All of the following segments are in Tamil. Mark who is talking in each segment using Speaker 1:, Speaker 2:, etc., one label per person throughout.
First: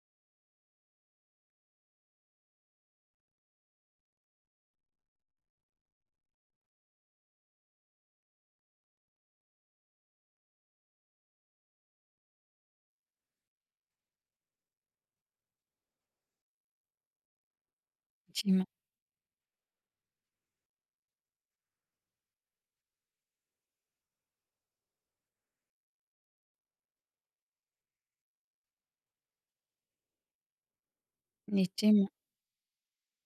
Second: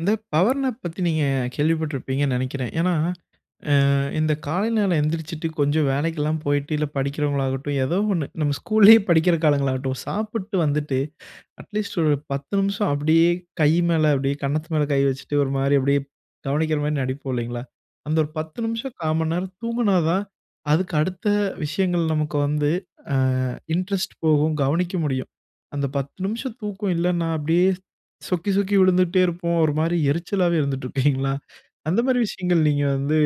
Speaker 1: இந்த பவர் நேப் பத்தி நீங்க கேள்விப்பட்டிருப்பீங்கன்னு நெனைக்கிறேன். ஏன்னா, அ இந்த காலை நேரம் எந்திரிசிச்சுட்டு, கொஞ்சம் வேலைக்கெல்லாம் போயிட்டு இல்ல படிக்கிறவங்களாகட்டும், ஏதோ ஒண்ணு. நம்ம ஸ்கூல்லயே படிக்கிற காலங்களாகட்டும், சாப்பிட்டு வந்துட்டு அட்லீஸ்ட் ஒரு 10 நிமிஷம் அப்டியே கை மேல அப்பிடியே கன்னத்து மேல கை வச்சுட்டு ஒரு மாரி அப்டியே கவனிக்கிறமாரி நடிப்போம் இல்லைங்களா. அந்த ஒரு 10
Speaker 2: நிச்சயமா.
Speaker 1: நிமிஷம் கா மண்நேரம் தூங்குனா தான், அதுக்கு அடுத்த விஷயங்கள் நமக்கு வந்து, அ இன்ட்ரெஸ்ட் போகும். கவனிக்க முடியும். அந்த 10 நிமிஷம் தூக்கம் இல்லன்னா, அப்டியே சொக்கி, சொக்கி விழுந்துட்டே இருப்போம். ஒரு மாரி எரிச்சலாவே இருந்துட்ருப்பீங்களா! அந்த
Speaker 2: நிச்சயமா.
Speaker 1: மாரி விஷயங்கள் நீங்க வந்து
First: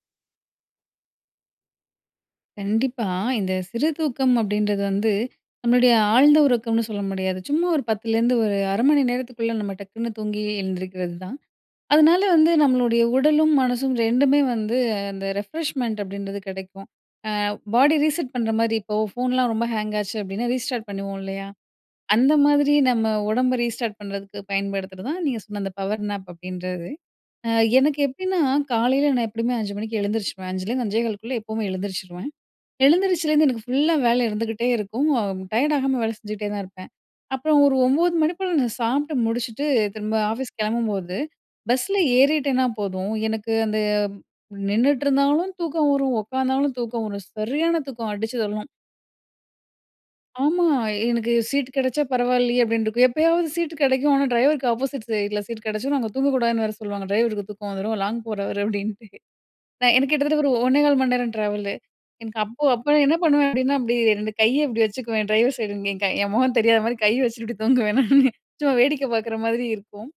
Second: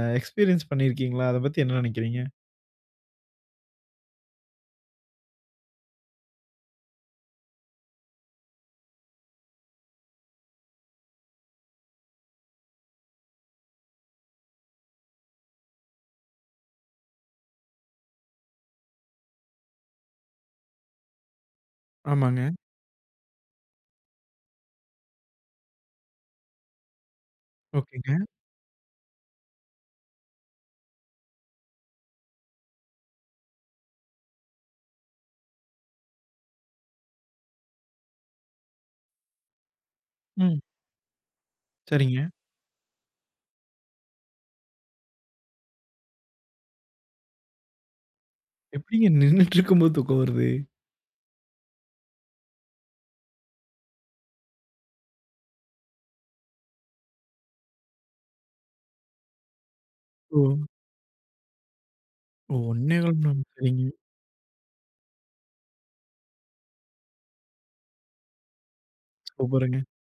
Speaker 1: அ எக்ஸ்பீரியன்ஸ் பண்ணியிருக்கீங்களா? அத பத்தி என்ன நெனக்கிறீங்க?
Speaker 2: கண்டிப்பா. இந்த சிறு தூக்கம் அப்படின்றது வந்து நம்மளுடைய ஆழ்ந்த உறக்கம்னு சொல்ல முடியாது. ச்சும்மா ஒரு 10 லேருந்து ஒரு அரை மணி நேரத்துக்குள்ள நம்ம டக்குனு தூங்கி எழுந்திரிக்கிறது தான். அதனால வந்து நம்மளுடைய உடலும் மனசும் 2மே வந்து அந்த ரெஃப்ரெஷ்மெண்ட் அப்டின்றது கெடைக்கும். அ பாடி ரீசெட் பண்றமாரி இப்போ ஃபோன்லாம் ரொம்ப ஹேங் ஆச்சு அப்டின்னா, ரீஸ்டார்ட் பண்ணுவோம் இல்லயா! அந்த
Speaker 1: ஆமாங்க.
Speaker 2: மாதிரி நம்ம உடம்ப ரீஸ்டார்ட் பண்றதுக்கு பயன்படுத்துறதான் நீங்க சொன்ன அந்த பவர் நேப் அப்டின்றது. அ எனக்கு
Speaker 1: ஓகேங்க.
Speaker 2: எப்டின்னா, காலைல நான் எப்டியுமே 5:00 மணிக்கு எழுந்திரிச்சுருவேன். 5:00 லேருந்து, 5:15 க்குள்ள எப்பவுமே எழுந்திரிச்சுருவேன். எழுந்திரிச்சிலேருந்து எனக்கு ஃபுல்லா வேல இருந்துகிட்டே இருக்கும். அ டயர்ட் ஆகாம வேல செஞ்சுக்ட்டே தான் இருப்பேன். அப்புறம் ஒரு 9:00 மணி போல நான் சாப்ட்டு முடிச்சுட்டு திரும்ப ஆஃபீஸ்
Speaker 1: ம்.
Speaker 2: கெளம்பும்போது, பஸ்ல
Speaker 1: சரிங்க.
Speaker 2: ஏறிட்டேன்னா போதும், எனக்கு அந்த நின்னுட்ருந்தாலும் தூக்கம் வரும். ஒக்காந்தாலும் தூக்கம் வரும். சரியான தூக்கம், அடிச்சு தள்ளும்.
Speaker 1: எப்டிங்க நின்னிட்ருக்கும்போது தூக்கம் வருது?
Speaker 2: ஆமா. எனக்கு சீட் கெடைச்சா பரவாயில்லயே! அப்டின்ருக்கும். எப்பயாவது சீட்டு கெடைக்கும். ஆனா, டிரைவருக்கு ஆப்போசிட் சைட்ல சீட் கெடைச்சிதுனா, அங்க தூங்கக்கூடாதுன்னு வேற சொல்லுவாங்க. "ட்ரைவருக்கு தூக்கம் வந்துரும். லாங் போறவரு" அப்படின்ட்டு. நான் எனக்கு கிட்டத்தட்ட ஒரு
Speaker 1: ஓ!
Speaker 2: 1:15 மண்நேரம் டிராவல்லு. எனக்கு
Speaker 1: ஓ!
Speaker 2: அப்போ அப்போ
Speaker 1: 1:15
Speaker 2: என்ன
Speaker 1: மணிநேரம்.
Speaker 2: பண்ணுவேன் அப்டின்னா,
Speaker 1: சரிங்க!
Speaker 2: அப்டி ரெண்டு கைய இப்பிடி வச்சுக்குவேன். டிரைவர் சைடு இங்க என் கை என் முகம் தெரியாதமாரி கைய வச்சுக்ட்டு இப்டி தூங்குவேன் நானு. சும்மா வேடிக்க பாக்குற மாதிரி
Speaker 1: சூப்பருங்க.
Speaker 2: இருக்கும்.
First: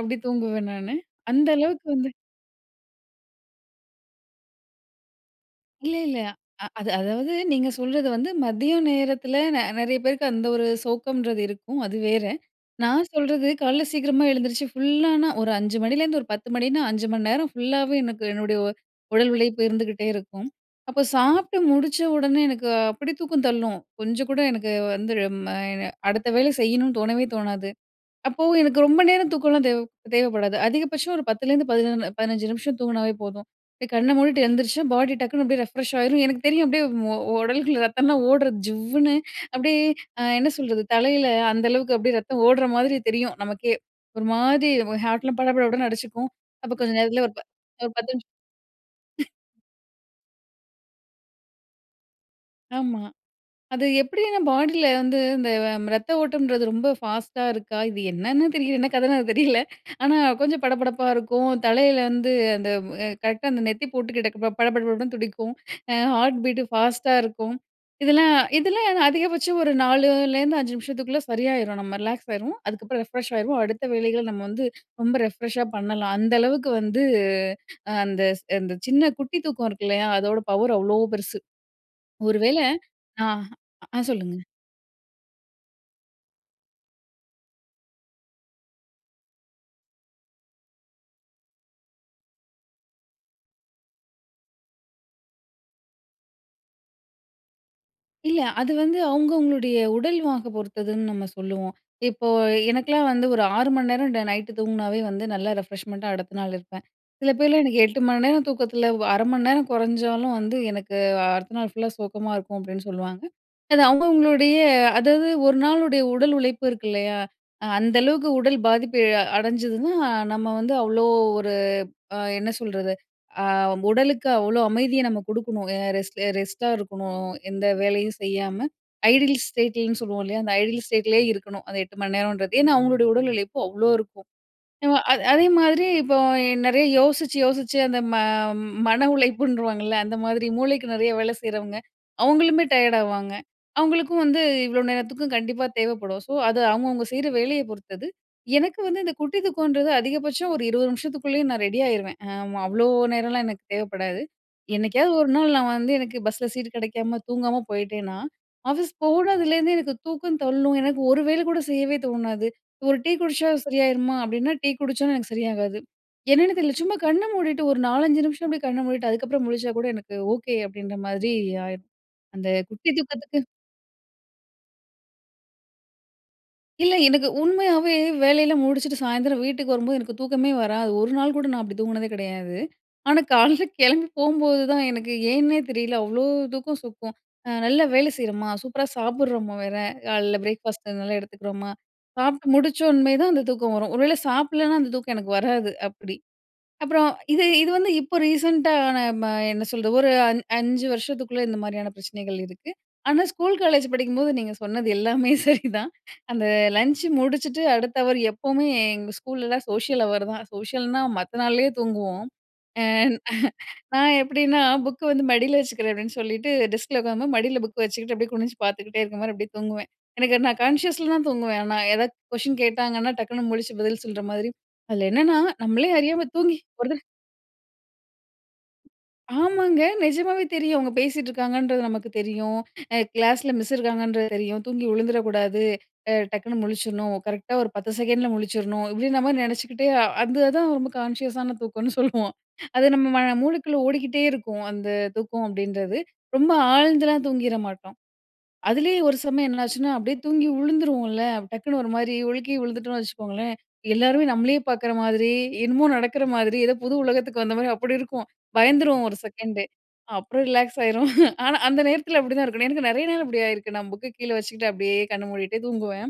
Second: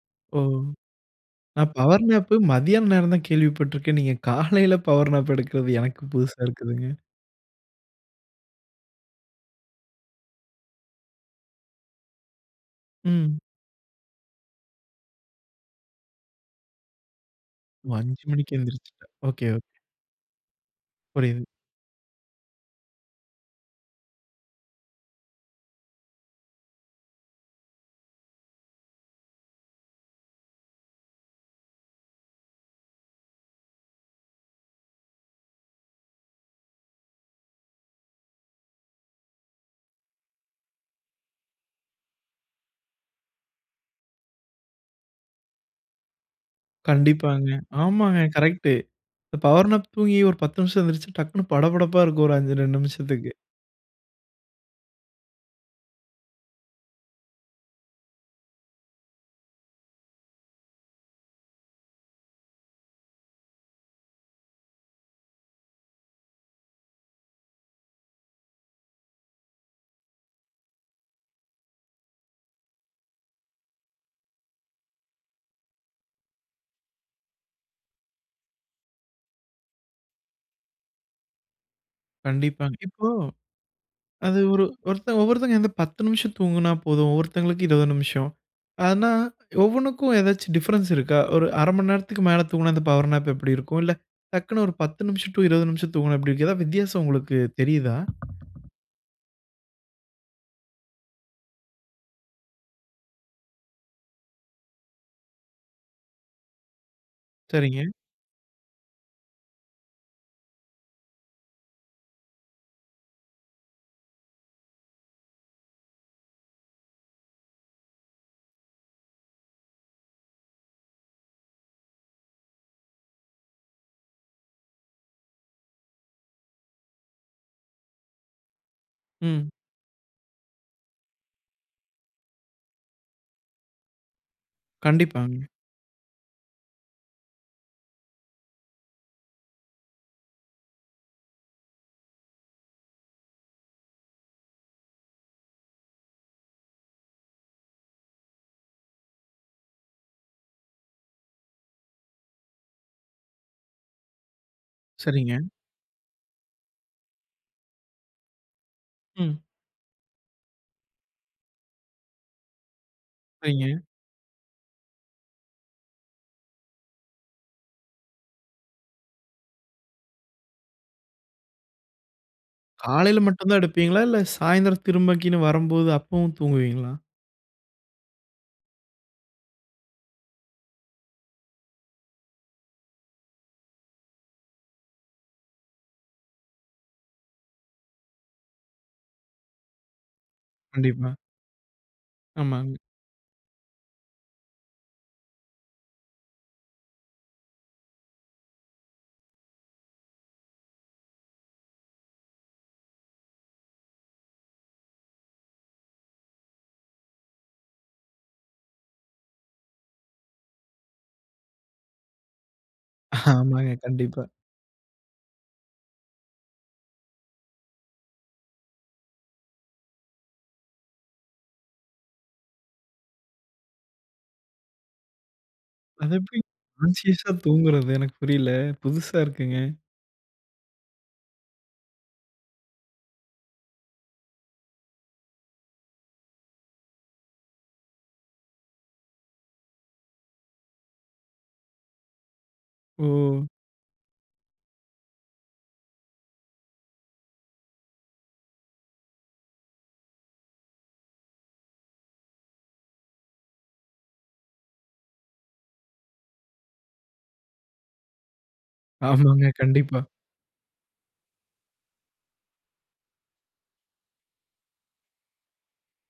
Speaker 2: அப்பிடி
Speaker 1: ஓ!
Speaker 2: தூங்குவேன் நானு. அந்த
Speaker 1: நான்
Speaker 2: அளவுக்கு
Speaker 1: பவர்
Speaker 2: வந்து
Speaker 1: நேப்பு மதியான நேரம் தான் கேள்விப்பட்ருக்கேன். நீங்க காலைல பவர் நேப் எடுக்குறது
Speaker 2: இல்ல,
Speaker 1: எனக்கு
Speaker 2: இல்ல.
Speaker 1: புதுசா
Speaker 2: அ
Speaker 1: இருக்குதுங்க!
Speaker 2: அது அதாவது நீங்க சொல்றது வந்து மதியம் நேரத்தில ந நெறைய பேருக்கு அந்த ஒரு சோக்கம்ன்றது இருக்கும். அது வேற. நான்
Speaker 1: ம்.
Speaker 2: சொல்றது காலைல சீக்கிரமா எழுந்திரிச்சி ஃபுல்லானா ஒரு 5:00 மணிலேருந்து ஒரு 10:00 மணினா 5 மண் நேரம்
Speaker 1: ஓ!
Speaker 2: ஃபுல்லாவே எனக்கு
Speaker 1: 5:00 மணிக்கு
Speaker 2: என்னுடைய
Speaker 1: எழுந்திரிச்சிப்ப.
Speaker 2: உடல்
Speaker 1: ஓகே,
Speaker 2: உழைப்பு
Speaker 1: ஓகே.
Speaker 2: இருந்துக்ட்டே இருக்கும். அப்போ
Speaker 1: புரியுது.
Speaker 2: சாப்ட்டு முடிச்ச உடனே எனக்கு அப்பிடி தூக்கம் தள்ளும். கொஞ்சம் கூட எனக்கு வந்து ழ ம எ அடுத்த வேலை செய்யணுனு தோணவே தோணாது. அப்போ எனக்கு ரொம்ப நேரம் தூக்கன்லாம் தேவ தேவப்படாது. அதிகபட்சம் ஒரு 10- லருந்து பதின 15- நிமிஷம் தூங்குனாவே போதும். அப்டே கண்ண மூடிட்டு எந்திரிச்சா, பாடி டக்குன்னு அப்டியே ரெஃப்ரெஷ் ஆயிரும். எனக்கு தெரியும். அப்டியே ஒ உடலுக்குள்ள ரத்தம்லாம் ஓட்றத் ஜிவ்வுன்னு. அப்டியே, அ என்ன சொல்றது? தலையில அந்த அளவுக்கு அப்டியே ரத்தம் ஓடுற மாதிரி தெரியும். நமக்கே ஒருமாதி வ ஹார்ட்லாம் பட பட படன்னு அடிச்சுக்கும். அப்ப கொஞ்சம் நேரத்லயே ஒரு ப
Speaker 1: கண்டிப்பாங்க.
Speaker 2: ஒரு 10
Speaker 1: ஆமாங்க!
Speaker 2: நிமிஷம்.
Speaker 1: கரெக்ட்டு. இப்ப பவர் நேப் தூங்கி ஒரு 10 நிமிஷம் எந்திரிச்சு டக்னு படபடப்பா இருக்கும் ஒரு அந்த 2
Speaker 2: ஆமா.
Speaker 1: நிமிஷத்துக்கு.
Speaker 2: அது எப்பிடின்னா, பாடில வந்து இந்த வ இரத்த ஓட்டம்ன்றது ரொம்ப ஃபாஸ்ட்டா இருக்கா? இது என்னன்னு தெரியல. என்ன கதன்னு அது தெரியல. ஆனா கொஞ்சம் படபடப்பா இருக்கும். தலையில வந்து அந்த அ கரெக்ட்‌டா அந்த நெத்திப் பொட்டுக்கிட்டக்க பட பட படன்னு துடிக்கும். அ ஹார்ட் பீட் ஃபாஸ்ட்டா இருக்கும். இதெல்லாம், இதெல்லாம் என்ன அதிகபட்சம் ஒரு 4- லேருந்து 5 நிமிஷத்துக்குள்ள சரியாயிரும். நம்ம ரிலாக்ஸ் ஆயிருவோம். அதுக்கப்பறம் ரெஃப்ரெஷ் ஆயிருவோம். அடுத்த வேலைகள நம்ம வந்து ரொம்ப ரெஃப்ரெஷ்ஷா பண்ணலாம். அந்த அளவுக்கு வந்து அ அந்த, அந்த சின்ன குட்டி தூக்கம் இருக்கு இல்லயா! அதோட பவர் அவ்ளோ பெருசு. ஒரு வேளை
Speaker 1: கண்டிப்பாங்க. இப்போ
Speaker 2: ஆ ஹ அ சொல்லுங்க.
Speaker 1: அது ஒரு ஒருத்தர் ஒவ்வொருத்தங்க வந்து 10 நிமிஷம் தூங்குனா போதும். ஒருத்தங்களுக்கு 20 நிமிஷம். அதனா, ஒவ்வொன்னுக்கும் எதாச்சும் டிஃபரன்ஸ் இருக்கா? ஒரு 1/2 மண் நேரத்துக்கு மேல தூங்குனா, இந்த பவர் நேப் எப்பிடி இருக்கும்? இல்ல டக்னு ஒரு 10 நிமிஷம் டு 20 நிமிஷம் தூங்குனா எப்பிடி இருக்கும்? ஏதா வித்தியாசம் உங்களுக்கு தெரியுதா?
Speaker 2: இல்ல. அது வந்து அவுங்க அவுங்களுடைய உடல் வாக பொறுத்ததுன்னு நம்ம சொல்லுவோம். இப்போ எனக்கெலாம் வந்து ஒரு 6 மண் நேரம் ட நைட்‌டு தூங்கினாவே வந்து நல்லா ரெஃப்ரெஷ்மெண்ட்டா அடுத்த நாள் இருப்பேன். சில பேர்லாம் "எனக்கு
Speaker 1: சரிங்க.
Speaker 2: 8 மணிநேரம் தூக்கத்தில வ 1/2 மண் நேரம் கொறஞ்சாலும் வந்து எனக்கு அ அடுத்த நாள் ஃபுல்லா சோக்கமா இருக்கும்." அப்டின்னு சொல்லவாங்க. அது அவுங்க அவுங்களுடைய அதாவது ஒரு நாளுடைய உடல் உழைப்பு இருக்கு இல்லயா! அ அந்த அளவுக்கு உடல் பாதிப்பு அ அடஞ்சிதுன்னா, நம்ம வந்து அவ்ளோ ஒரு அ என்ன சொல்றது? அ உடலுக்கு அவ்ளோ அமைதிய நம்ம குடுக்கணும். அ ரெஸ்ட்டு, ரெஸ்ட்டா இருக்கணும். எந்த வேலையும் செய்யாம ஐடில்ஸ்
Speaker 1: ம்.
Speaker 2: ஸ்டேட்டில்ன்னு சொல்லுவோம் இல்லயா! அந்த ஐடில் ஸ்டேட்லேயே இருக்கணும். அந்த 8 மணி நேரம்ன்றது. ஏன்னா, அவுங்களுடைய உடல் உழைப்பு அவ்ளோ இருக்கும். [unintelligible] அ
Speaker 1: கண்டிப்பாங்க.
Speaker 2: அதே மாதிரி இப்போ எ நெறைய யோசிச்சு, யோசிச்சு அந்த ம மன உழைப்புன்றுவாங்கல்ல, அந்த மாதிரி மூளைக்கு நெறைய வேலை செய்றவங்க, அவுங்களுமே டயர்ட் ஆவாங்க. அவுங்களுக்கும் வந்து இவ்ளோ நேரத்துக்கும் கண்டிப்பா தேவைப்படும். சோ, அது அவுங்கவுங்க செய்ற வேலைய பொறுத்தது. எனக்கு வந்து இந்த குட்டி தூக்கன்றது அதிகபட்சம் ஒரு 20 நிமிஷத்துக்குள்ளேயும் நான் ரெடி ஆயிருவேன். ஆமா, அவ்ளோ நேரலாம் எனக்கு தேவப்படாது. என்னைக்காவது ஒரு
Speaker 1: சரிங்க.
Speaker 2: நாள் நான் வந்து எனக்கு பஸ்ல சீட் கிடைக்காம தூங்காம போயிட்டேன்னா, ஆஃபீஸ்
Speaker 1: ம்.
Speaker 2: போனதுலேருந்து எனக்கு தூக்கம் தள்ளும். எனக்கு ஒரு வேல கூட செய்யவே தோணாது. ஒரு டீ குடிச்சா
Speaker 1: சரிங்க.
Speaker 2: சரியாயிருமா அப்டின்னா டீ குடிச்சும் எனக்கு சரியாகாது. என்னான்னு தெரில. சும்மா கண்ண மூடிட்டு ஒரு 4, 5 நிமிஷம் அப்டியே கண்ண மூடிட்டு அதுக்கப்புறம் முழிச்சாக்கூட எனக்கு ஓகே அப்டின்றமாதிரி ஆயிரும். அந்த குட்டி
Speaker 1: காலைல
Speaker 2: தூக்கத்துக்கு
Speaker 1: மட்டும் தான் எடுப்பீங்களா! இல்ல சாயந்திரம் திரும்பக்கீனு வரம்போது அப்பவும் தூங்குவீங்களா?
Speaker 2: இல்ல, எனக்கு உண்மையாவே வேலையெல்லாம் முடிச்சுட்டு சாயந்திரம் வீட்டுக்கு வரும்போது, எனக்கு தூக்கமே வராது. 1 நாள்கூட நான் அப்டி தூங்குனதே கிடையாது. ஆனா, காலைல கெளம்பி போம்போது தான் எனக்கு ஏன்னே தெரியல. அவ்ளோ தூக்கம் சொக்கும். அ நல்ல வேலை செய்றோம்மா, சூப்பரா சாப்புட்றோமா வேற! காலைல பிரேக்ஃபாஸ்ட்
Speaker 1: கண்டிப்பா.
Speaker 2: நல்லா எடுத்துக்கிறோமா! சாப்ட்டு
Speaker 1: ஆமாங்க.
Speaker 2: முடிச்ச்சோன்மே தான் அந்த தூக்கம் வரும். ஒரு வேள சாப்டலேனா அந்த தூக்கம் எனக்கு வராது அப்பிடி. அப்புறம் இது இது வந்து இப்போ ரீசென்ட்டா நான் ம என்ன சொல்றது? ஒரு அன் 5 வருஷத்துக்குள்ள இந்த மாரியான பிரச்சனைகள் இருக்கு. ஆனா, ஸ்கூல் காலேஜ் படிக்கும்போது நீங்க சொன்னது எல்லாமே சரிதான். அந்த லஞ்ச் முடிச்சுட்டு, அடுத்த ஹவர் எப்பவுமே எங்க ஸ்கூலலாம் சோஷியல் ஹவரு தான். சோஷியல்ன்னா மத்த நாள்லயே தூங்குவோம். அ
Speaker 1: ஆமாங்க.
Speaker 2: நான்
Speaker 1: கண்டிப்பா.
Speaker 2: எப்பிடின்னா, புக்க வந்து மடில வச்சுக்கிறேன் அப்டின்டு சொல்லிட்டு டெஸ்க்ல உக்காரும்போது மடில புக்க வச்சுக்கிட்டு, அப்டியே குனிஞ்சு பாத்துக்கிட்டே இருக்கமாரி அப்டியே தூங்குவேன். எனக்கு நான் கான்ஷியஸ்ல தான் தூங்குவேன். ஆனா, ஏதா கொஸ்டின் கேட்டாங்கன்னா, டக்குனு முழிச்சு பதில் சொல்றமாதிரி அதில என்னென்னா நம்மளே
Speaker 1: அது
Speaker 2: அறியாம
Speaker 1: எப்பிடிங்க
Speaker 2: தூங்கி ஒரு தட
Speaker 1: கான்ஸியஸா தூங்குறது? எனக்கு புரியல! புதுசா இருக்குங்க.
Speaker 2: ஆமாங்க. நெஜமாவே தெரியும்! அவுங்க பேசிட்டு இருக்காங்கன்றது நமக்கு தெரியும். அ "கிளாஸ்ல மிஸ் இருக்காங்கன்றது தெரியும். தூங்கி விழுந்துற கூடாது, அ டக்குனு முழிச்சுர்ணும். கரெக்ட்‌டா ஒரு 10 செகண்ட்ல முழிச்சிர்ணும்" இப்பிடி நம்ம நெனைச்சுக்கிட்டே அ அந்ததுதான் ரொம்ப கான்ஷியஸான தூக்கன்னு சொல்லுவோம். அது நம்ம மன
Speaker 1: ஓ!
Speaker 2: மூளைக்குள்ள ஓடிக்கிட்டே இருக்கும். அந்த தூக்கம் அப்டின்றது. ரொம்ப ஆழ்ந்துலாம் தூங்கிற மாட்டோம். அதுலயே ஒரு சமயம் என்னாச்சுன்னா, அப்டியே தூங்கி உழுந்துருவோம்ல. அப்ப டக்குனு ஒருமாரி ஒழுக்கி விழுந்துட்டோன்னு வச்சுக்கோங்களேன்! எல்லாருமே நம்மளயே பாக்குற மாதிரி, என்னமோ நடக்குற மாதிரி ஏதோ புது உலகத்துக்கு வந்த மாரி அப்பிடி இருக்கும். பயந்துருவோம் ஒரு
Speaker 1: ஆமாங்க.
Speaker 2: செகண்டு.
Speaker 1: கண்டிப்பா.
Speaker 2: அப்புறம் ரிலாக்ஸ் ஆயிருவோம். ஆனா, அந்த நேரத்தில அப்பிடிதான் இருக்கணும். எனக்கு நெறைய நேரம் இப்டி ஆயிருக்கு. நான் புக்க கீழே வச்சுக்கிட்டு அப்டியே கண்ண மூடிட்டே தூங்குவேன்.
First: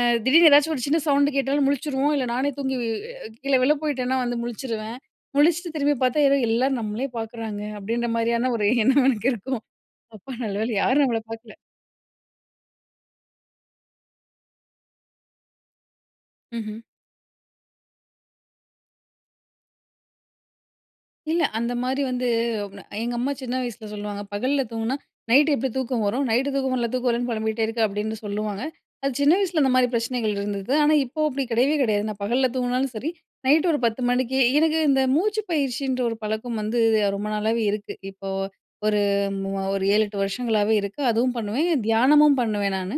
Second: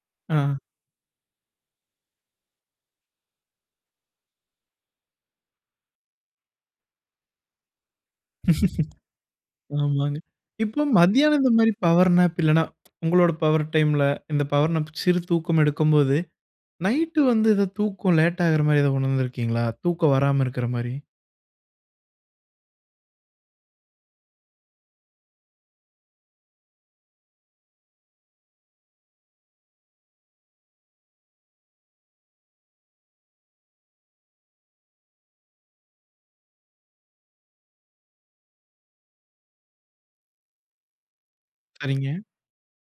Speaker 2: அ திடீர்னு
Speaker 1: ஆ.
Speaker 2: ஏதாச்சும் ஒரு சின்ன சவுண்டு கேட்டாலும் முழிச்சுருவோம், இல்ல நானே தூங்கி அ கீழ விழப் போயிட்டேன்னா, வந்து முழிச்சுருவேன். முழிச்ட்டு திரும்பி பாத்தா, ஏதோ "எல்லாரும் நம்ளயே பாக்குறாங்க" அப்பிடின்ற மாதிரியான ஒரு எண்ணம் எனக்கு இருக்கும்.
Speaker 1: ஆமாங்க.
Speaker 2: அப்பா! நல்லவேள
Speaker 1: இப்போ
Speaker 2: யாரும் நம்மள
Speaker 1: மதியானம்
Speaker 2: பாக்கல!
Speaker 1: இந்தமாரி பவர் நேப் இல்லன்னா, உங்களோட பவர் டைம்‌ல இந்த பவர் நேப் சிறு தூக்கம் எடுக்கும்போது,
Speaker 2: ம்ஹ்ம்.
Speaker 1: நைட்டு வந்து இது தூக்கம் லேட் ஆகுறமாரி ஏதா உணர்ந்திருக்கீங்களா? தூக்கம் வராம இருக்கிறமாரி.
Speaker 2: இல்ல. அந்தமாரி வந்து [unintelligible] எங்க அம்மா சின்ன வயசில சொல்லுவாங்க. "பகல்ல தூங்குனா நைட்‌டு எப்டி தூக்கம் வரும்? நைட்‌டு தூக்கம் வர்ல்ல, தூக்கம் வர்ல்லன்னு பொலம்பிட்டே இருக்க" அப்பிடின்னு சொல்லுவாங்க. அது சின்ன வயசில அந்தமாரி பிரச்சனைகள் இருந்தது. ஆனா, இப்போ அப்டி கெடையவே கெடையாது. நான் பகல்ல தூங்குனாலும் சரி, நைட்‌டு ஒரு 10:00 மணிக்கு, எனக்கு இந்த மூச்சு பயிற்சின்ற ஒரு பழக்கம் வந்து ரொம்ப நாளாவே இருக்கு. இப்போ ஒரு ஒரு மூ ஒரு 7, 8 வருஷங்களாகவே இருக்கு. அதுவும் பண்ணுவேன்.
Speaker 1: சரிங்க.
Speaker 2: தியானமும் பண்ணுவேன் நானு.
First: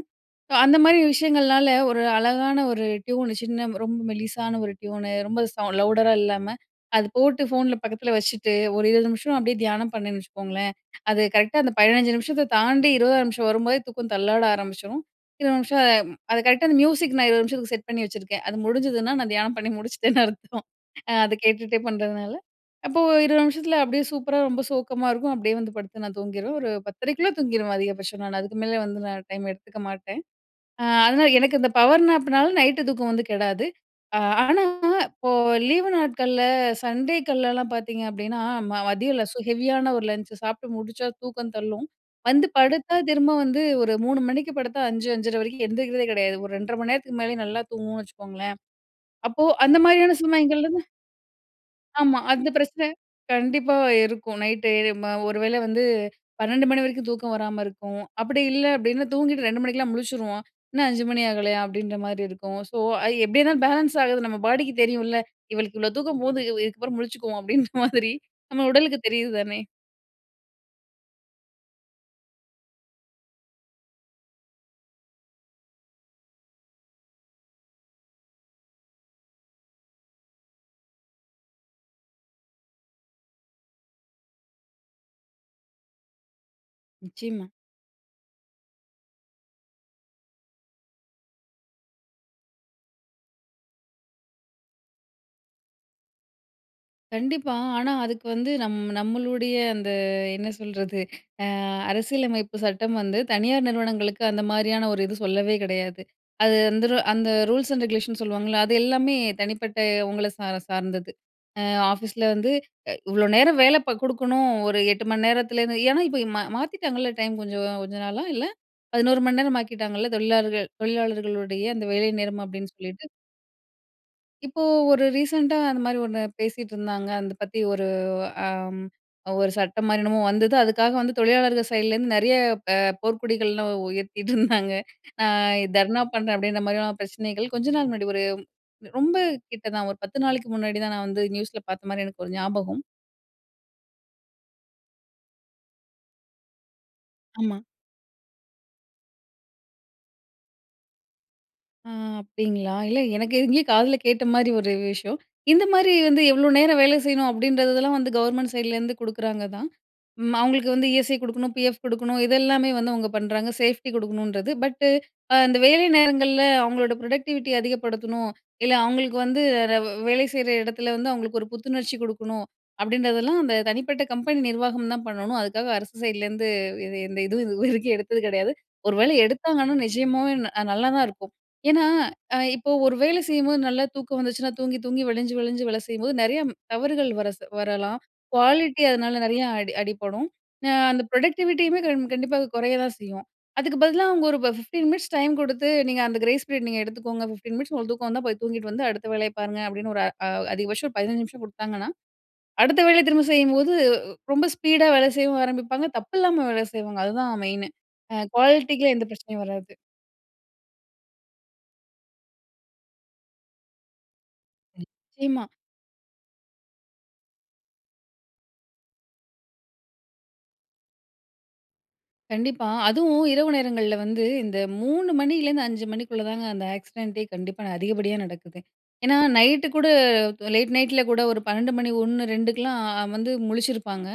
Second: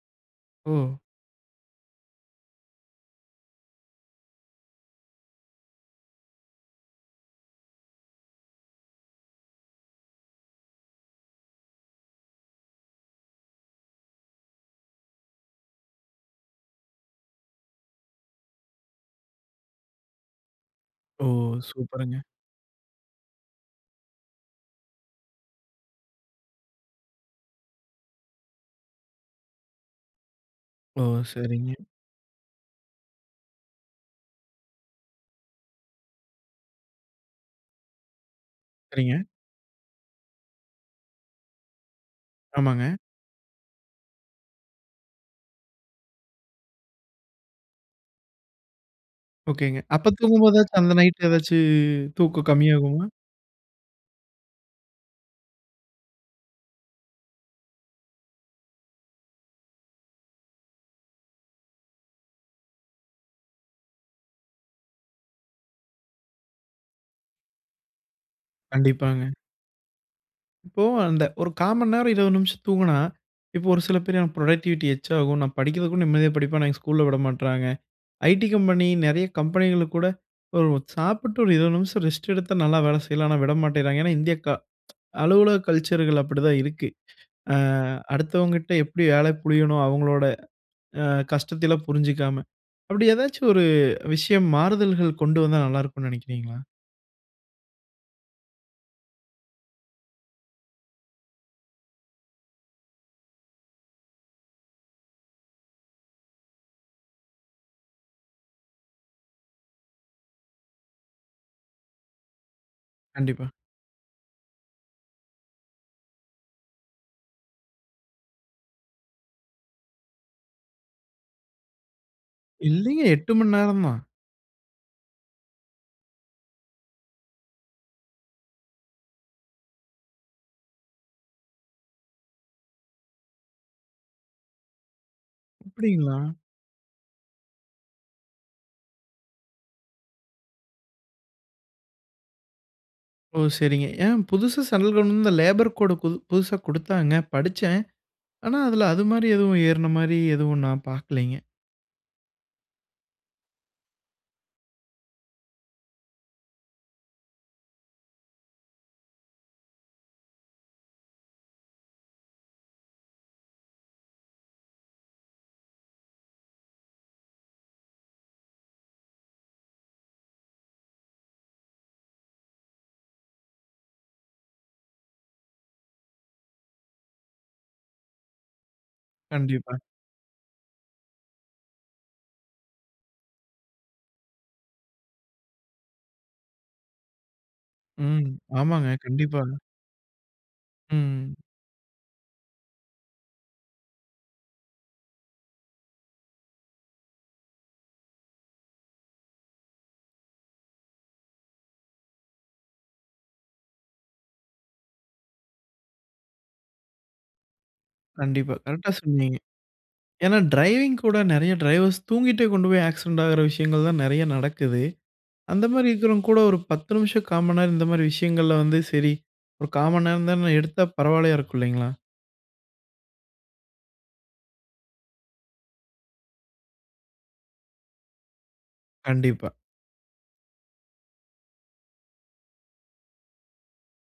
Speaker 2: சோ, அந்த
Speaker 1: ஓ!
Speaker 2: மாரி விஷயங்கள்னால ஒரு அழகான ஒரு ட்யூன் சின்ன ரொம்ப மெலிசான ஒரு ட்யூனு ரொம்ப சவுண் லவுடரா இல்லாம அது போட்டு ஃபோன்ல பக்கத்ல வச்சுட்டு, ஒரு 20 நிமிஷம் அப்டியே தியானம் பண்ணேன்னு வச்சுக்கோங்களேன், அது கரெக்ட்‌டா அந்த 15 நிமிஷத்த தாண்டி 20ஆவது நிமிஷம் வரும்போதே தூக்கம் தள்ளாட ஆரம்பிச்சரும். 20 நிமிஷம் ம் அது கரெக்ட்‌டா அந்த மியூசிக் நான் 20 நிமிஷத்துக்கு செட் பண்ணி வச்சுருக்கேன். அது முடிஞ்சுதுனா நான் தியானம் பண்ணி முடிச்சிட்டேன்னு அர்த்தம். அ
Speaker 1: ஓ!
Speaker 2: அத கேட்டுட்டே
Speaker 1: சூப்பருங்க.
Speaker 2: பண்றதுனால அப்போ 20 நிமிஷத்ல அப்டியே சூப்பரா ரொம்ப சோக்கமா இருக்கும். அப்டியே வந்து படுத்து நான் தூங்கிருவேன். ஒரு 10:30குள்ள தூங்கிருவேன் அதிகபட்சம். நான் அதுக்கு மேல வந்து நான் டைம் எடுத்துக்க மாட்டேன். அ
Speaker 1: ஓ,
Speaker 2: அதனால எனக்கு இந்த
Speaker 1: சரிங்க.
Speaker 2: பவர் நேப்னால, நைட்‌டு தூக்கம் வந்து கெடாது. அ ஆனா, இப்போ லீவு நாட்கள்ல சண்டேக்கள்லலாம் பாத்தீங்க அப்டின்னா, ம
Speaker 1: சரிங்க.
Speaker 2: மதியம்ல ஸோ ஹெவியான ஒரு லஞ்ச்சு சாப்ட்டு முடிச்சா தூக்கம் தள்ளும். வந்து
Speaker 1: ஆமாங்க.
Speaker 2: படுத்தா திரும்ப வந்து ஒரு 3:00 மணிக்கு படுத்தா, 5:00, 5:30 வரைக்கும் எந்திரிக்கிறதே கிடையாது. ஒரு 2:30 மணி நேரத்துக்கு மேலயே நல்லா தூங்குவோன்னு வச்சுக்கோங்களேன். அப்போ அந்த
Speaker 1: ஓகேங்க. அப்ப
Speaker 2: மாரியான சமயங்கள்ல
Speaker 1: தூங்கும்போதாச்சும், அந்த நைட் எதாச்சு
Speaker 2: ஆமா.
Speaker 1: தூக்கம்
Speaker 2: அந்த பிரச்சனை
Speaker 1: கம்மியாகுமா?
Speaker 2: கண்டிப்பா இருக்கும். நைட்‌டு இது ம ஒருவேள வந்து 12:00 மணி வரைக்கும் தூக்கம் வராம இருக்கும், அப்பிடி இல்ல அப்டினா தூங்கிட்டு, 2:00 மணிக்கெல்லாம் முழிச்சுருவோம். "இன்னும் 5:00 மணி ஆகலயா!" அப்டின்றமாரி இருக்கும். சோ, ஐ எப்பிடியன்னா பேலன்ஸ் ஆகுது. நம்ம பாடிக்கு தெரியுன்ல! "இவளுக்கு இவ்ளோ தூக்கம் போதும், இதுக்கப்பறம் முழிச்சுக்குவோம்" அப்டின்ற மாதிரி, நம்ம உடலுக்கு தெரியுது
Speaker 1: கண்டிப்பாங்க.
Speaker 2: தானே!
Speaker 1: இப்போ, அந்த ஒரு கால்மன் நேரம், 20 நிமிஷம் தூங்குனா, இப்போ ஒரு சில பேர் எனக்கு புரொடக்டிவிட்டி எக்ஸ்ட்ராகும். நான் படிக்கறதுக்கும் நிம்மதியாக படிப்பேன். ஆனா, எங்க ஸ்கூல்‌ல விடமாற்றாங்க. ஐடீ கம்பெனி, நெறைய கம்பெனிகளுக்கு கூட ஒரு சாப்பிட்டு ஒரு 20 நிமிஷம் ரெஸ்ட் எடுத்தா நல்ல வேல செய்யலாம். ஆனா விடமாட்டேங்கராங்க. ஏன்னா இந்திய க அலுவலக கல்ச்சர்‌கள் அப்டித்தா இருக்கு.
Speaker 2: நிச்சயமா.
Speaker 1: ஆ, அடுத்தவங்கிட்ட எப்டி வேலை புளியனும், அவுங்ளோட அ கஷ்டத்தை எல்லாம் புரிஞ்சுக்காம. அப்டி எதாச்சு ஒரு விஷயம் மாறுதல்கள் கொண்டு வந்தா நல்ல இருக்கும்னு நினைக்கிறீங்களா?
Speaker 2: கண்டிப்பா. ஆனா அதுக்கு வந்து நம் நம்மளுடைய அந்த என்ன சொல்றது, அ அரசியலமைப்பு சட்டம் வந்து தனியார் நிறுவனங்களுக்கு அந்த மாரியான ஒரு இது சொல்லவே கிடையாது. அது அந்தரு அந்த ரூல்ஸ் அண்ட் ரெகுலேஷன் சொல்லுவாங்கல்ல. அது எல்லாமே தனிப்பட்ட உங்கள சார சார்ந்தது. அ ஆஃபீஸில வந்து இ இவ்ளோ
Speaker 1: கண்டிப்பா.
Speaker 2: நேரம் வேல ப குடுக்கணும் ஒரு 8 மணி நேரத்துலேந்து. ஏன்னா, இப்ப மா மாத்திட்டாங்கல்ல டைம் கொஞ்சம் கொஞ்ச நாளா இல்ல? 11 மணி நேரம் ஆக்கிட்டாங்கல்ல? தொழிலாளர்கள் தொழிலாளர்களுடைய அந்த வேலை நேரம் அப்படின்னு
Speaker 1: இல்லையே,
Speaker 2: சொல்லிட்டு?
Speaker 1: 8 மணி நேரம் தான்.
Speaker 2: இப்போ, ஒரு ரீசென்ட்டா அந்த மாரி ஒண்ணு பேசிட்டு இருந்தாங்க. அந்த பத்தி ஒரு அம் ஒரு சட்டம் மாரி என்னமோ வந்தது அதுக்காக வந்து தொழிலாளர்கள் சைட்லேருந்து நெறைய அ போர்கொடிகள்லாம் உயர்த்திட்டுருந்தாங்க. அ தர்ணா
Speaker 1: அப்டிங்களா?
Speaker 2: பண்றேன், அப்டின்ற மாதிரியான பிரச்சனைகள் கொஞ்ச நாள் முன்னாடி ஒரு ரொம்ப கிட்ட தா ஒரு 10 நாளைக்கு முன்னாடிதா நா வந்து நியூஸில பாத்த மாரி எனக்கு ஒரு ஞாபகம்.
Speaker 1: ஓ! சரிங்க. ஏன் புதுசா சென்ட்ரல் கவர்ன்மன்ட் இந்த லேபர் கோடு புது புதுசா குடுத்தாங்க.
Speaker 2: ஆமா.
Speaker 1: படிச்சேன். ஆனா அதுல அது மாரி எதுவும் ஏறுன மாரி எதுவும் நான் பாக்கலிங்க.
Speaker 2: ஆ, அப்டிங்களா? இல்ல எனக்கு எங்கயோ காதுல கேட்ட மாரி ஒரு விஷயம். இந்த மாரி வந்து எவ்ளோ நேரம் வேலை செய்யணும் அப்டின்றதெல்லாம் வந்து, கவர்மெண்ட் சைட்லேருந்து குடுக்குறாங்க தான். ம் அவுங்களுக்கு வந்து இ-எஸ்-ஐ குடுக்கணும். பி-எஃப் குடுக்கணும். இதெல்லாமே வந்து அவுங்க பண்றாங்க. சேஃப்டி குடுக்கணுன்றது. பட்டு அந்த வேலை நேரங்கள்ல அவுங்களோட பரொடெக்டிவிட்டிய அதிகப்படுத்தணும். இல்ல அவுங்களுக்கு வந்து ரவ் வேலை செய்ற எடத்ல வந்து அவுங்களுக்கு ஒரு புத்துணர்ச்சி குடுக்கணும். அப்படின்றதெல்லாம் அந்த தனிப்பட்ட கம்பெனி நிர்வாகம் தான் பண்ணணும். அதுக்காக அரசு சைட்லருந்து எது எந்த இதுவும் இதுவரைக்கும் எடுத்தது கிடையாது. ஒரு வேளை
Speaker 1: கண்டிப்பா.
Speaker 2: எடுத்தாங்கன்னா நிஜமாவே ந அ நல்லா தான் இருக்கும். ஏன்னா, அ இப்போ ஒரு வேலை செய்யும்போது நல்லா தூக்கம் வந்துச்சுன்னா, தூங்கி தூங்கி, வழிஞ்சு வழிஞ்சு வேல செய்யும்போது நெறைய தவறுகள் வர ச வரலாம்
Speaker 1: ம்,
Speaker 2: குவாலிட்டி
Speaker 1: ஆமாங்க.
Speaker 2: அதனால
Speaker 1: கண்டிப்பா.
Speaker 2: நெறையா அட் அடி அடிபடும். அ அந்த
Speaker 1: ம்.
Speaker 2: ப்ரொடக்டிவிட்டியுமே கண் கண்டிப்பா அது குறைய தான் செய்யும். அதுக்கு பதிலா அவுங்க ஒரு ப்ப 15 மினிட்ஸ் டைம் குடுத்து, "நீங்க அந்த கிரேஸ் பீரியட் நீங்க எடுத்துக்கோங்க. 15 மினிட்ஸ் உங்களுக்கு தூக்கம் வந்தா, போய் தூங்கிட்டு வந்து அடுத்த வேலைய பாருங்க அப்டின்னு ஒரு அ அதிகபட்சம் ஒரு 15 நிமிஷம் குடுத்தாங்கன்னா, அடுத்த வேலைய திரும்ப செய்யும்போது, உ ரொம்ப ஸ்பீடா வேலை செய்யவும் ஆரம்பிப்பாங்க. தப்பில்லாம வேலை செய்வாங்க. அதுதான் மெயினு. அ
Speaker 1: கண்டிப்பா.
Speaker 2: குவாலிட்டிக்கு
Speaker 1: கரெக்ட்‌டா
Speaker 2: எந்த
Speaker 1: சொன்னீங்க.
Speaker 2: பிரச்சனையும் வராது.
Speaker 1: ஏன்னா டிரைவிங் கூட நெறைய டிரைவர்ஸ் தூங்கிட்டே கொண்டு போய் ஆக்சிடென்ட் ஆகுற விஷயங்கள் தான் நெறைய நடக்குது.
Speaker 2: நிச்சயமா.
Speaker 1: அந்த மாரி இருக்கிறவங்க கூட ஒரு 10 நிமிஷம் 1/4 மண்நேரம் இந்த மாரி விஷயங்கள்ல வந்து சரி, ஒரு 1/4 மண்நேரம் தானே, எடுத்தா பரவால்லையா இருக்கும். இல்லைங்களா?
Speaker 2: கண்டிப்பா. அதுவும் இரவு நேரங்கள்ல வந்து, இந்த 3 மணியிலேருந்து, 5 மணிக்குள்ள தாங்க அந்த ஆக்சிடென்ட் டே கண்டிப்பா அதிகப்படியா நடக்குது. ஏன்னா
Speaker 1: கண்டிப்பா.
Speaker 2: நைட்‌டு கூட லேட் நைட் ல கூட 1 12 மணி, 1, 2 க்லாம் வந்து முழிச்சிருப்பாங்க.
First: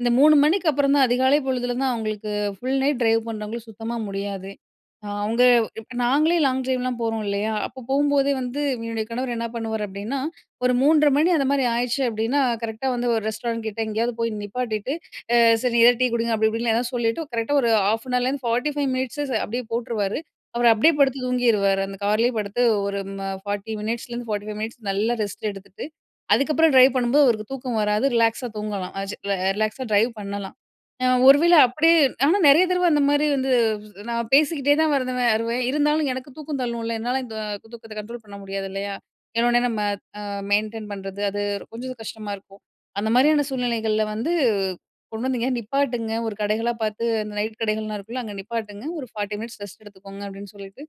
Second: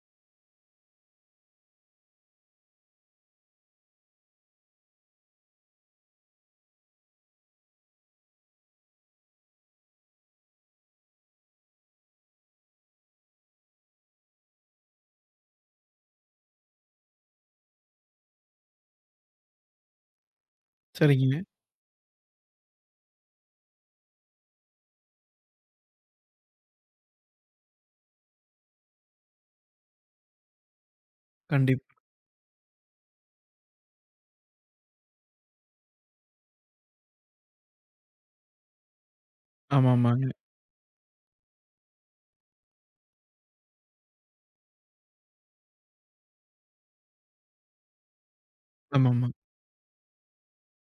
Speaker 2: இந்த 3 மணிக்கு அப்புறம் தான் அதிகாலை பொழுதுல தான், அவங்களுக்கு ஃபுல் நைட் டிரைவ் பண்றங்களுக்கு சுத்தமா முடியாதே. அவுங்க இப் நாங்களே லாங் டிரைவ் லாம் போறோம் இல்லயா? அப்போ போகும்போதே வந்து என்னுடைய கணவரு என்ன பண்ணுவாரு? அப்பிடீன்னா 1 3:30 மணி அந்தமாரி ஆயிடுச்சு அப்பிடீன்னா, கரெக்ட்டா வந்து 1 ரெஸ்டாரண்ட் கிட்ட எங்கேயாவது போய் நிப்பாட்டிட்டு, அ "சரி, நீ ஏதாவது டீ குடிங்க" அப்பிடி இப்பிடிலாம் ஏதாவது சொல்லிட்டு கரெக்டா 1 30 நிமிடம் லேருந்து, 45 நிமிடம் அப்பிடியே போட்டுருவாரு. அவரு அப்பிடியே படுத்து
Speaker 1: சரிங்க.
Speaker 2: தூங்கிருவாரு. அந்த காரிலயே படுத்து, 1 ம 40 நிமிடம்லேருந்து, 45 நிமிடம் மினிட்ஸ் நல்லா ரெஸ்ட் எடுத்துட்டு, அதுக்கப்புறம் டிரைவ் பண்ணும்போது, அவருக்கு தூக்கம் வராது. ரிலாக்ஸ் ஆ தூங்கலாம். அ சே ரிலாக்ஸ் அ டிரைவ் பண்ணலாம். அ ஒரு வேள
Speaker 1: கண்டிப்பா.
Speaker 2: அப்பிடியே ஆனா நெறைய தடவ அந்தமாரி வந்து, [unintelligible] நான் பேசிக்கிட்டே தான் வருதுவே வருவேன். இருந்தாலும் எனக்கு தூக்கம் தள்ளும்ல. என்னால இந்த தூ தூக்கத்த கண்ட்ரோல் பண்ண முடியாது இல்லயா? ஏனா உடனே நம்ம அ
Speaker 1: ஆமாமாங்க.
Speaker 2: மெயின்டெயின் பண்றது, அது கொஞ்சம் கஷ்டமா இருக்கும். அந்த மாரியான சூழ்நிலைகள்ல வந்து, "கொண்டு எங்கே நிப்பாட்டுங்க. ஒரு கடைகளா பார்த்து, இந்த நைட் கடைகள்லாம் இருக்குல்ல. அங்க நிப்பாட்டுங்க. 1
Speaker 1: ஆமாமா.
Speaker 2: 40 நிமிடம் ரெஸ்ட் எடுத்துக்கோங்க" அப்பிடீன்னு சொல்லிட்டு,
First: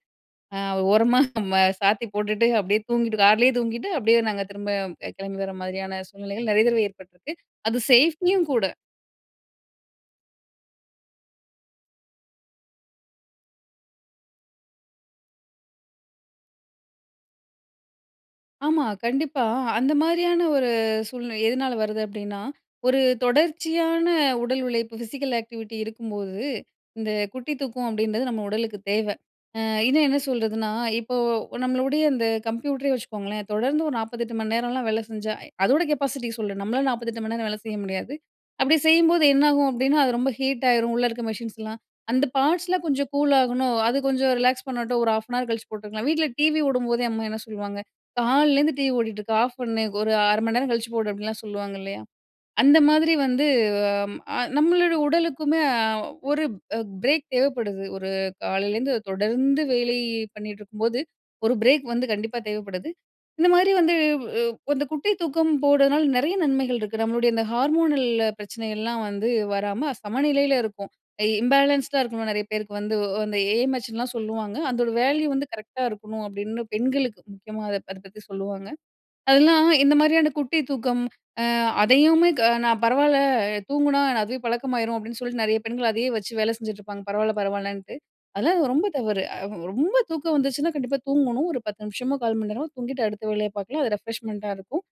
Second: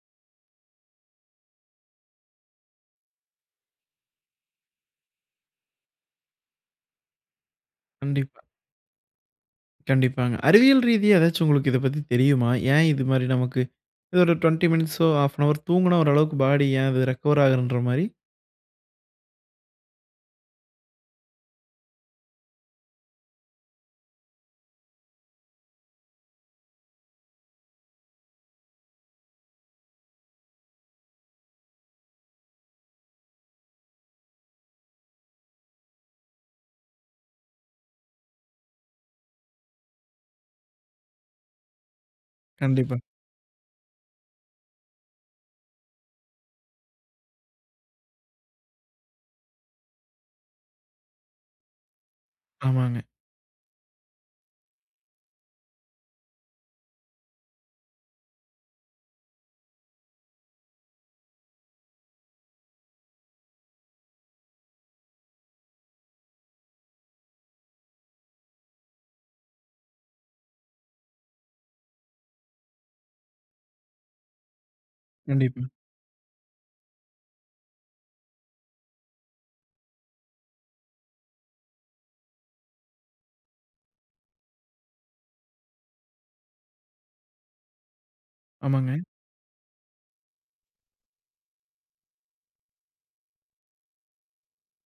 Speaker 2: அ ஓரமா ம சாத்தி போட்டுட்டு, அப்பிடியே தூங்கிட்டு கார்லே தூங்கிட்டு, அப்பிடியே நாங்க திரும்ப அ கிளம்பி வர மாதிரியான சூழ்நிலைகள் நெறைய தடவ ஏற்பட்டுருக்கு. அது சேஃப்டி
Speaker 1: கண்டிப்பா.
Speaker 2: யும் கூட.
Speaker 1: கண்டிப்பாங்க, அறிவியல் ரீதியா எதாச்சும் உங்களுக்கு இத பத்தி தெரியுமா? ஏன் இது மாதிரி நமக்கு இது ஒரு 20 மினிட்ஸோ 1/2ரோ தூங்கினா ஓரளவுக்கு பாடி ஏன் அது ரெக்கவர் ஆகுறன்ற மாரி?
Speaker 2: ஆமா கண்டிப்பா, அந்த மாதிரியான ஒரு சூழ்நிலை எதனால வருது? அப்படின்னா, ஒரு தொடர்ச்சியான உடல் உழைப்பு ஃபிசிக்கல் ஆக்டிவிட்டி இருக்கும்போது, இந்த குட்டி தூக்கம் அப்படின்றது நம்ம உடலுக்கு தேவ. அ இன்னும் என்ன சொல்றதுன்னா, இப்போ நம்மளுடைய இந்த கம்ப்யூட்டரே வச்சுக்கோங்களேன், தொடர்ந்து ஒரு 48 மணி நேரம்லாம் வேலை செஞ்சா, அதோட கெப்பாசிட்டி சொல்ற, நம்மளால 48 மணிநேரம் வேலை செய்ய முடியாது. அப்படி செய்யும்போது என்னாகும் அப்படின்னா, அது ரொம்ப ஹீட் ஆயிரும். உள்ள இருக்கிற மெஷின்ஸ்லாம், அந்த பார்ட்ஸ்லாம்
Speaker 1: கண்டிப்பா.
Speaker 2: கொஞ்சம் கூல் ஆகணும். அது கொஞ்சம் ரிலாக்ஸ் பண்ணட்டும். ஒரு 1/2னார் கழிச்சு போட்டுக்கலாம். வீட்டில் டிவி ஓடும்போதே, அம்மா என்ன சொல்லுவாங்க? காலைலேருந்து டிவி ஓடிகிட்டு இருக்கு, ஆஃப் பண்ணு. ஒரு 1/2 மணி நேரம் கழிச்சு போடு. அப்படின்லாம் சொல்லுவாங்க இல்லையா? அந்த
Speaker 1: ஆமாங்க.
Speaker 2: மாதிரி வந்து அ நம்மளோட உடலுக்குமே அ ஒரு பிரேக் தேவைப்படுது. ஒரு காலையிலேருந்து தொடர்ந்து வேலை பண்ணீட்டுருக்கும்போது. ஒரு பிரேக் வந்து கண்டிப்பா தேவைப்படுது. இந்த மாதிரி வந்து வு அந்த குட்டி தூக்கம் போடுறதுனால, நிறைய நன்மைகள் இருக்கு. நம்மளுடைய இந்த ஹார்மோனல் பிரச்சனைகள்லாம் வந்து வராம சமநிலையில இருக்கும். இம்பேலன்ஸ்டா இருக்கணும். நிறைய பேருக்கு வந்து அந்த ஏ.எம்.எச். லாம் சொல்லுவாங்க. அதோட வேல்யூ வந்து
Speaker 1: கண்டிப்பா.
Speaker 2: கரெக்ட்டா இருக்கணும். அப்படின்னு பெண்களுக்கு முக்கியமா அத அத பத்தி சொல்லுவாங்க. அதெல்லாம் இந்த மாதிரியான குட்டி தூக்கம். அ அதையுமே க நான் பரவாயில்ல தூங்கினா அதுவே பழக்கமாரும் அப்படின்னு சொல்லிட்டு நிறைய பெண்கள் அதையே வச்சு வேலை செஞ்சுட்டுருப்பாங்க. பரவாயில்ல, பரவாயில்லன்ட்டு. அதெல்லாம் ரொம்ப
Speaker 1: ஆமாங்க.
Speaker 2: தவறு. ரொம்ப தூக்கம் வந்துச்சுன்னா கண்டிப்பா தூங்கணும். ஒரு 10 நிமிஷமோ, 1/4 மணி நேரமோ தூங்கிட்டு அடுத்த வேலைய பார்க்கலாம், அது ரெஃப்ரெஷ்மெண்ட்டா இருக்கும்.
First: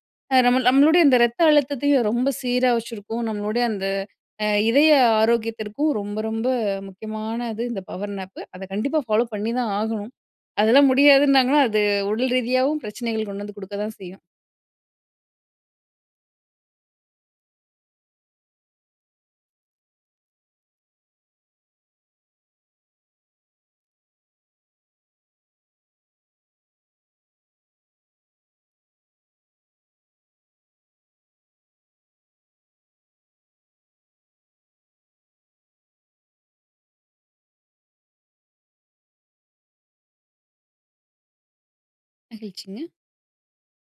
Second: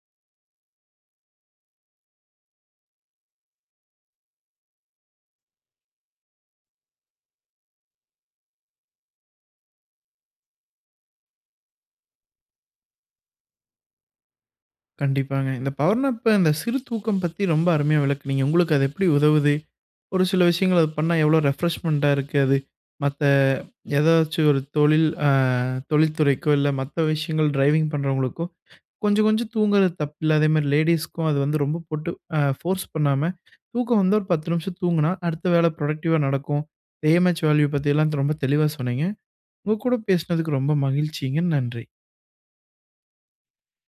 Speaker 2: நம்ம நம்மளுடைய இந்த இரத்த அழுத்தத்தையும் ரொம்ப சீரா வச்சுருக்கும். நம்மளுடைய அந்த அ இதய ஆரோக்கியத்திற்கும் ரொம்ப ரொம்ப முக்கியமானது. இந்த பவர் நேப்பு. அத கண்டிப்பா ஃபாலோ பண்ணிதான் ஆகணும். அதெல்லாம் முடியாதுன்னாங்கன்னா, அது உடல் ரீதியாகவும் பிரச்சனைகள் கொண்டு வந்து குடுக்க தான் செய்யும்.
Speaker 1: கண்டிப்பாங்க. இந்த பவர்னாப்ப இந்த சிறு தூக்கம் பத்தி ரொம்ப அருமையா விளக்குனீங்க. உங்களுக்கு அது எப்படி உதவுது? ஒரு சில விஷயங்கள் அது பண்ணா எவ்ளோ ரெஃப்ரெஷ்மெண்ட்டா இருக்கு அது? மத்த ஏதாச்சும், ஒரு தொழில் அ தொழில்துறைக்கோ, இல்ல மத்த விஷயங்கள் ட்ரைவிங் பண்ணுறவங்களுக்கோ, கொஞ்சம் கொஞ்சம் தூங்கறது தப்பில்ல. அதேமாதிரி லேடீஸுக்கும், அது வந்து ரொம்ப போட்டு ஃபோர்ஸ் பண்ணாம, தூக்கம் வந்து ஒரு 10 நிமிஷம் தூங்குனா அடுத்த வேலை ப்ரோடக்டிவா நடக்கும். ஏஎம்எச் வேல்யூ பத்தி எல்லாம் ரொம்ப தெளிவா சொன்னீங்க. உங்க கூட பேசினதுக்கு ரொம்ப மகிழ்ச்சிங்க. நன்றி.
Speaker 2: மகிழ்ச்சிங்க.